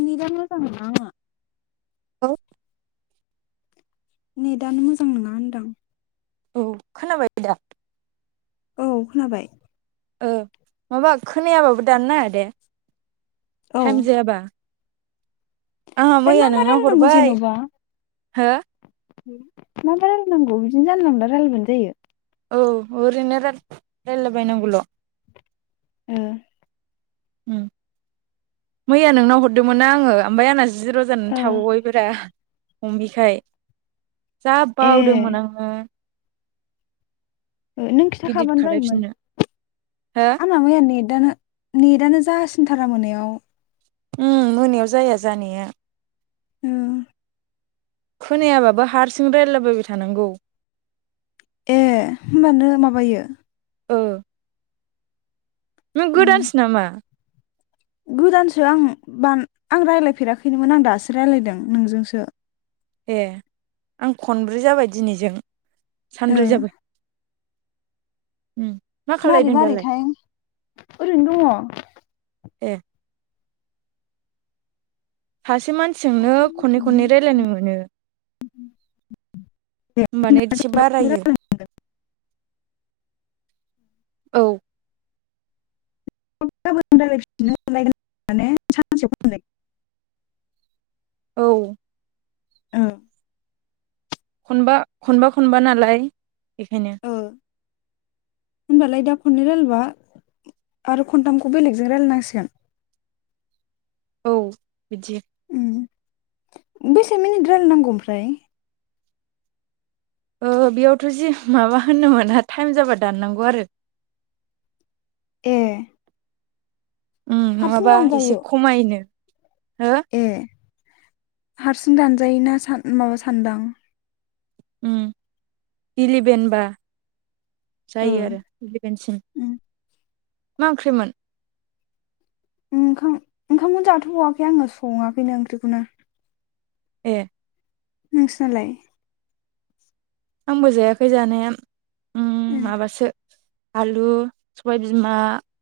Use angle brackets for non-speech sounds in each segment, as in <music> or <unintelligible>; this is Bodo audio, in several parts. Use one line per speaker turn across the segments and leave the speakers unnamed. नेटानो मोजां नङा आंना।
औ
नेटानो मोजां नङा होनदां।
औ खोनाबाय दा?
औ खोनाबाय।
ओ माबा खोनायाबाबो दाननो नाङा दे।
औ
थाइम
ओमफ्राय
जायाबा। आंहा
ओमफ्राय मा
मैया
मा
नोंनाव
रायलायनांगौ
हरबाय
जेन'बा।
हो
मा मा रायलायनांगौ बिदिनो जानला मोनला रायलायबानो जायो।
औ ओरैनो राय रायलायला बायनांगौल'।
ए
मैया नोंनाव हरदोंमोन ना आङो ओमफ्राय आंना जिर' जानानै
ओ
थाबावबायब्रा हमिखाय जा
ए
बावदोंमोन आङो।
ए नों
इदिट
खिथाखाबानो जायोमोन।
खालायफिननो हो
आंना मैया नेदानो नेदानो जासिनथारा मोनायाव।
उम मोनायाव जाया जानाया।
उम
खोनायाबाबो हारसिं रायलाबायबाय थानांगौ।
ए होमबानो माबायो।
ओ नों
उम
गोदानसो नामा?
गोदानसो आं बां आं रायलायफेराखैनोमोन आं दासो रायलायदों नोंजोंसो।
ए आं खनब्रै जाबाय दिनैजों
ओ
सानब्रै जाबाय। उम मा
मारै
खालायदों दालाय
मारैथाय ओरैनो दङ।
ए सासे मानसिजोंनो खननै खननै रायजलायनो मोनो। होनबानो एसे
दङ
बारायो। औ
<unintelligible> माने सानसेयाव खननै
औ
उम।
खनबा खनबा खनबा नालाय बेखायनो।
ओ। होनबालाय दा खननै रायलायबा आरो खनथामखौ बेलेगजों रायलायनांसिगोन।
औ बिदि
उम बेसे मिनिट रायलाय नांगौ ओमफ्राय?
ओ बेयावथ' जि माबा होननो मोना थाइम जाबा दाननांगौ आरो।
ए
उम
हारसिं
नङाबा एसे
दानजायो?
खमायनो हो
ए हारसिं दानजायो ना सान माबा सानदां।
उम इलेभेनबा।
ओ
जायो आरो इलेभेनसिम।
उम
मा ओंख्रिमोन?
ओंखाम ओंखामखौनो जाथ'वाखै आङो सङाखैनो ओंख्रिखौनो।
ए
नोंस्रालाय।
आंबो जायाखै जानाया उम
ए
माबासो आलु सबायबिमा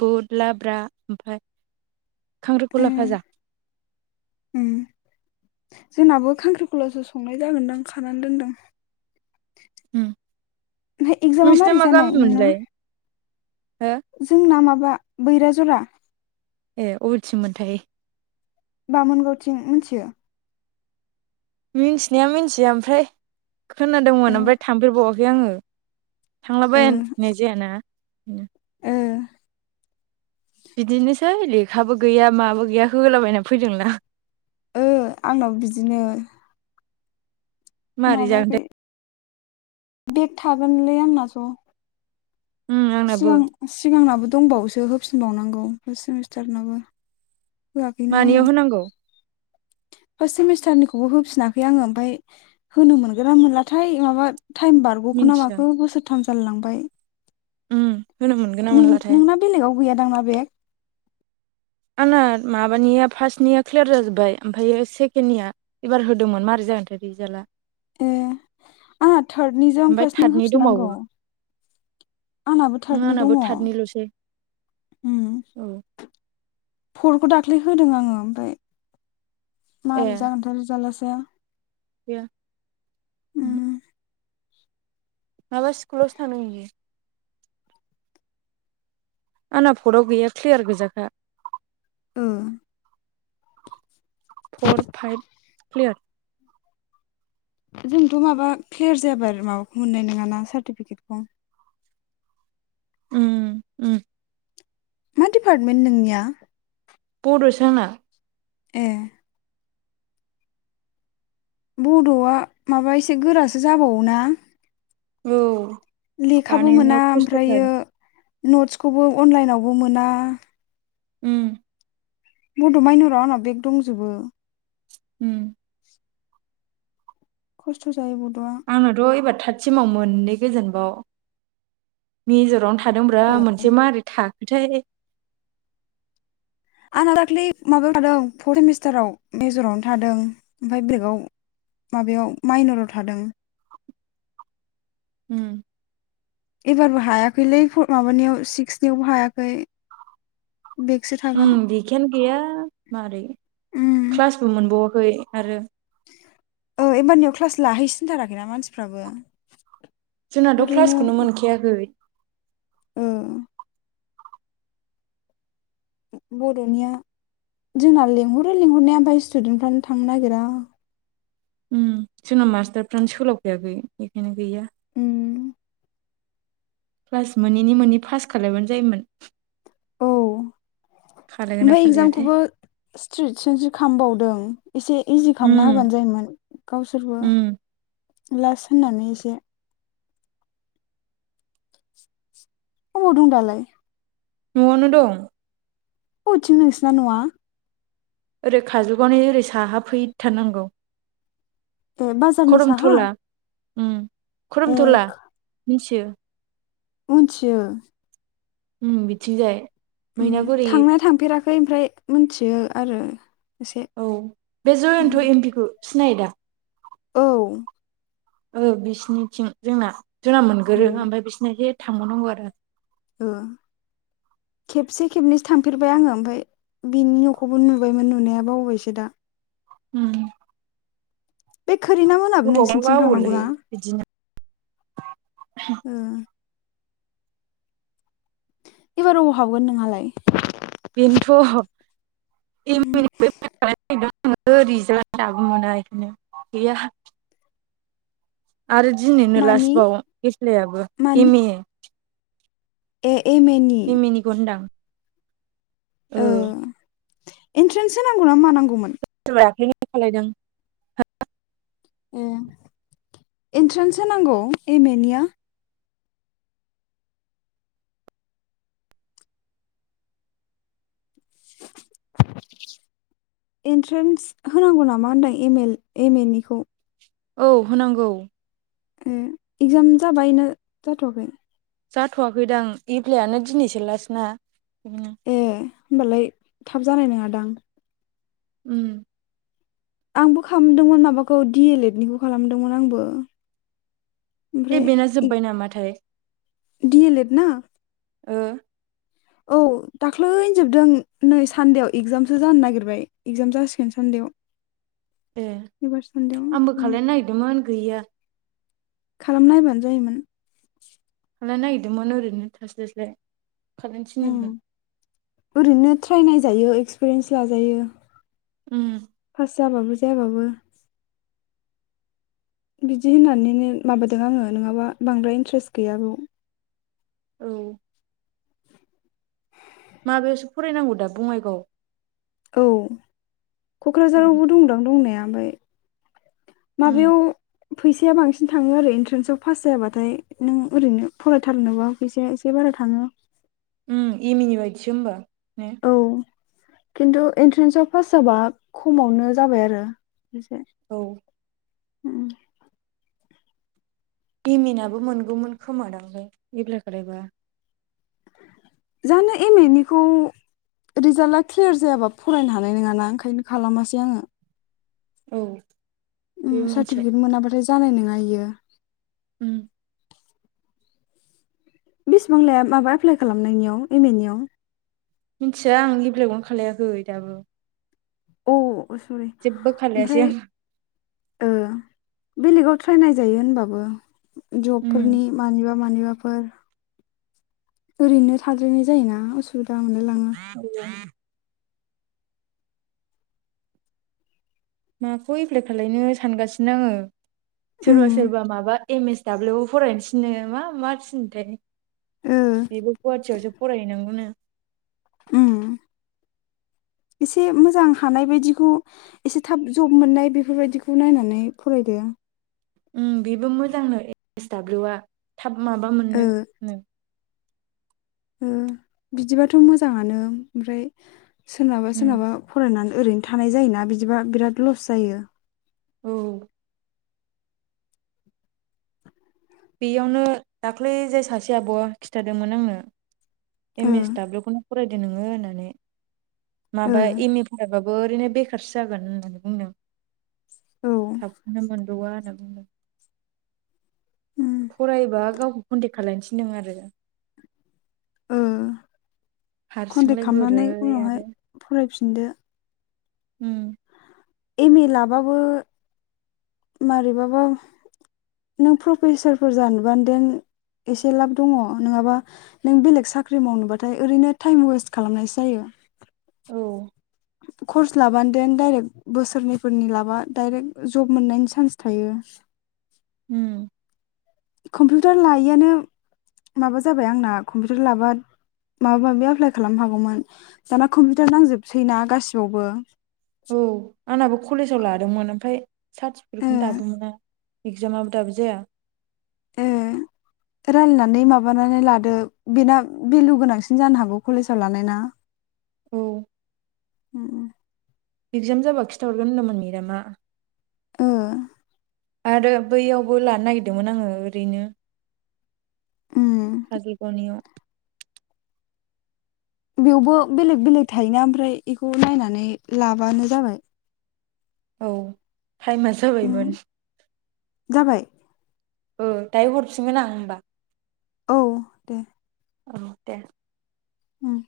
बुद लाब्रा ओमफाय
ए
खांख्रिखला भाजा
उम जोंनाबो खांख्रिखलासो संनाय जागोनदांं खानानै दोनदों
उम
ओमफ्राय एक्जामा
नोंसिना
मारै
मा
जानाय नोंना
गामिमोनलाय हो
जोंना माबा बैराजरा
ए अबेथिं मोनथाय
बामोनगावथिं मिथियो
मिथिनाया मिथिया ओमफ्राय
ओ
खोनादोंमोन ओमफ्राय थांफेरबावाखै आङो थांलाबाय होननाय जायाना बेनो
ओं
बिदिनोसै लेखाबो गैया माबो गैयाखौ होलाबायनानै फैदोंलां
ओ आंनाबो बिदिनो
मारै
माबायाखै
जागोनथाय
बेग थागोनलै आंना ज'
उम आंनाबो
सिगां सिगांनाबो दंबावोसो होफिनबावनांगौ फार्स्ट सेमिस्टारनाबो होआखैनो आङो
मानियाव होनांगौ
फार्स्ट सेमिस्टारनिखौबो होफिनाखै आङो ओमफाय होनो मोनगोना मोनलाथाय माबा टाइम बारग'खो ना
मिन्थिया
माखो बोसोरथाम जालाय लांबाय
उम होनो मोनगोन ना मोनलाथाय
नोंना बेलेगाव गैया दांना बेग
आंना माबानिया फार्स्टनिया क्लियार जाजोब्बाय ओमफायो सेकेण्डनिया एबार होदोंमोन मारै जागोनथाय रिजाल्टआ
ए आंहा थार्दनिजों
ओमफ्राय
फार्स्टनि
थार्दनि दंबावो
होफिननांगौ आंनाबो
उम
थारदनि
आंनाबो
दङ
<unintelligible> औ
फरखौ दाख्लै होदों आङो ओमफ्राय
ए
मोरै जागोनथाय रिजाल्टासो
गैया
उम
माबा स्कुल थांदों इयो आंना आफदआव गैया क्लियार गोजाखा
ओ
फर फाइभ क्लियार
जोंथ' माबा क्लियार जायाबा माबाखौ मोननाय नङाना सार्टिफिकेटखौ
उम
मा दिपार्टमेन्ट नोंनिया
बद सो आंना
ए बड'आ माबा एसे गोरासो जाबावोना
औ
लेखाबो मोना
बानायनायाव खस्थ'थार
ओमफ्रायो नट्सखौबो अनलाइनावबो मोना
उम
बद' मायनराव आंनाव बेग दंजोबो
उम
खस्थ' जायो बड'आ
आंनथ' एबार थतसिमाव मोननै गोजोनबाव मेजरावनो थां थादोंब्रा मोनसे माबोरै थाखोथाय
आंना दाख्लै माबायाव थादों फर्थ सेमिस्टाराव मेजरावनो थादों ओमफाय बेलेकाव माबायाव माइनराव थादों
उम
एबारबो हायाखैलै माबानियाव सिक्सनियावबो हायाखै। बेगसो
उम
थागोन
लेखायानो गैया मारै
उम
क्लासबो मोनबावाखै आरो
ओ एबारनियाव क्लास लाहैसिनथाराखैना मानसिफ्राबो
जोंनाथ'
ओरैनो
क्लासखौनो मोनखायाखै।
ओ बर'निया जोंना लेंहरो लेंहरनाया ओमफ्राय स्टुदेन्टफ्रानो थांनो नागिरा।
उम जोंना मास्टारफ्रानो सोलाबखायाखै बेखायनो गैया।
उम
क्लास मोनि मोनि पास खालायबानो जायोमोन।
औ
खालायगोन ना
ओमफ्राय
खालायाथाय
इगजामखौबो स्ट्रिट सेनसो खामबावदों। एसे इजि खामना
उम
होबानो जायोमोन गावसोरबो
उम
लास्ट होननानै एसे। अबाव दं दालाय?
न'वावनो दं।
अबेथिं नोंसिना न'वा?
ओरै खाजलगावनि ओरै साहा फैथारनांगौ।
ए बाजारनि साहा
खरमथला उम
ए
खरमथला मिथियो?
मोनथियो‌
उम बिथिंजाय
उम
मैनागुरि
थांनाया थांफेराखै ओमफ्राय मोनथियो आरो। एसे
औ बे
उम
जयन्त एमपिखौ सिनायो दा?
औ
ओ बिसिनिथिं जोंना जोंना मोनगोरो
उम
ओमफ्राय बिसोरना एसे थांबावनांगौ आरो।
ओ खेबसे खेबनैसो थांफेरबाय आङो ओमफ्राय बिनि न'खौबो नुबायमोन नुनाया बावबायसो दा।
उम
बे खोरिना मोनाबो
गोबावबा
नोंसोरनिथिं थांनांगौ
बावोलै
ना
बिदिनो
ओ एबार अबाव हाबगोन नोंहालाय?
बेनोथ' <unintelligible> रिजालानो दाबो मोना इखोनो गैया। आरो दिनैनो
मानि
लास्बाव एफ्लायाबो
मानि
M A
A M A नि?
ए मे निखौ होनदां ओ
एन्ट्रेन्स होनांगौ ना मानांगौमोन?
सोरबाया दाखालैनो खालायदों।
ए इन्ट्रेन्स होनांगौ एम ए निया? <inaudible> एन्ट्रेन्स होनांगौ नामा होनदों एल एम ए निखौ?
औ होनांगौ।
उम एगजाम जाबाय ना जाथ'वाखै?
जाथ'वाखैदां एप्लायानो दिनैसोलासना बिदिनो
ए ओमबालाय थाब जानाय नोङा दां?
उम
आंबो खामदोंमोन माबाखौ डि ए लेएड निखौ खालामदोंमोन आंबो।
ए बेना जोब्बाय नामाथाय
डिए लेड ना
ओ
औ दाख्लैनो जोबदों नै सानदेआव एगजामसो जानो नागिरबाय। इगजाम जासिगोन सान्देयाव
ए आंबो खालायनो नागिरदोंमोन गैया।
खालाम नायबानो जायोमोन
खालायनो नागिरदोंमोन ओरैनो थास्लाय थास्लाय खालायनो थिनदोंमोन
उम ओरैनो ट्राइ नायजायो एक्सपिरियेन्स लाजायो
उम
पास जाबाबो जायाबाबो बिदि होननानैनो माबादों आङो नोङाबा बांद्राय इन्ट्रेस्ट गैया बाव
औ माबायावसो फरायनांगौ दा बङाइगाव
औ
उम
क'क्राझारावबो दंदां दंनाया ओमफ्राय
उम
माबायाव फैसाया बांसिन थाङो आरो एनट्रेन्साव पास जायाबाथाय नों ओरैनो फरायथारनोबा फैसाया एसे बारा थाङो
एम ए नि बायदिसो होमबा ने
औ खिन्थु एन्ट्रेन्साव पास जाबा खमावनो जाबाय आरो एसे
औ
उम
एम ए नाबो मोनगौमोन खोमादांलै एफ्लाय खालायबा
जानो एम ए निखौ रिजाल्टा क्लियार जायाबा फरायनो हानाय नोङाना ओंखायनो खालामासै आङो
औ बेबो मोनसे
सार्टिफिकेट मोनाब्लाथाय जानाय नङा इयो
ओम
बेसबां लाया माबा एप्लाइ खालामनायनियाव एम ए नियाव
मिथिया आं एफ्लायखौनो खालायाखै दाबो
औ सरि
जेबो खालायासै
ओमफ्राय
आं
बेलेगाव ट्रायनाय जायो होनबाबो
उम
जबफोरनि मानिबा मानिबाफोर ओरैनो थाद्रायनाय जायोना उसुबिदा मोनलायलाङो
<unintelligible> माखौ एप्लाइ खालायनो सानगासिनो आङो सोरबा
उम
सोरबा माबा एम एस दाब्लिउआवबो फरायनो थिनो मा मा थिनो थाय
ओ
बेबो गुवाहाटियावसो फराय हैनांगौ नो
उम एसे मोजां हानाय बायदिखौ एसे थाब जब मोननाय बेफोरबायदिखौ नायनानै फरायदो
बेबो मोजांनो एस दाब्लिउआ थाब माबा
ओ
मोननो नो
बिदिबाथ' मोजाङानो ओमफ्राय सोरनाबा
उम
सोरनाबा फरायनानै ओरैनो थानाय जायोना बिदिबा बिराद लस जायो
औ बेयावनो दाख्लै जाय सासे आब' खिथादोंमोन आंनो एम
ओ
एस दाब्लिउखौनो फरायदो नोङो होननानै
ओ
माबा एम ए फरायबाबो ओरैनो बे खारसो जागोन होननानै बुंदों
औ
थाबखौनो मोनबावा होनना बुंदों
उम
फरायोबा गावखौ कन्टेक खालायनो थिनदों आरो
ओ कन्टेक्ट
हारसिंलाय
खालामनानै
बोरै आरो
उनावहाय फरायफिनदो
उम
एम ए लाबाबो मारैबाबा नों प्रफेसारफोर जानोबान देन एसे लाब दङ नङाबा नों बेलेग साख्रि मावनोबाथाय ओरैनो टाइम वेस्ट खालामनायसो जायो
औ
कर्स लाबानदेन डाइरेक्ट बोसोरनैफोरनि लाबा डाइरेक्ट जब मोननायनि सान्स थायो <inaudible>
उम
कम्पिउटार लायैयानो माबा जाबाय आंना कम्पिउटार लाबा माबा माबि एप्लाइ खालाम हागौमोन दाना कम्पिउटार नांजोबसै ना गासिबावबो।
औ आंनाबो कलेजाव लादोंमोन ओमफ्राय
ओ
सार्टिफिकेटखौनो दाबो मोना। इगजामाबो दाबो जाया।
ए रालायनानै माबानानै लादो बेना भेलु गोनांसिन जानो हागौ कलेजाव लानाय ना।
औ
<inaudible>
एगजाम जाबा खिथाहरगोन होनदोंमोन मेडामा।
ओ
आरो बैयावबो लानो नागिरदोंमोन आङो ओरैनो
ओम
काजिकनियाव
बेयावबो बेलेग बेलेग थायोना ओमफ्राय एखौ नायनानै लाबानो जाबाय।
औ टाइमासो
उम
जाबायमोन।
जाबाय।
ओ दायो हरफिनगोन आं होमबा।
औ दे।
औ दे।
उम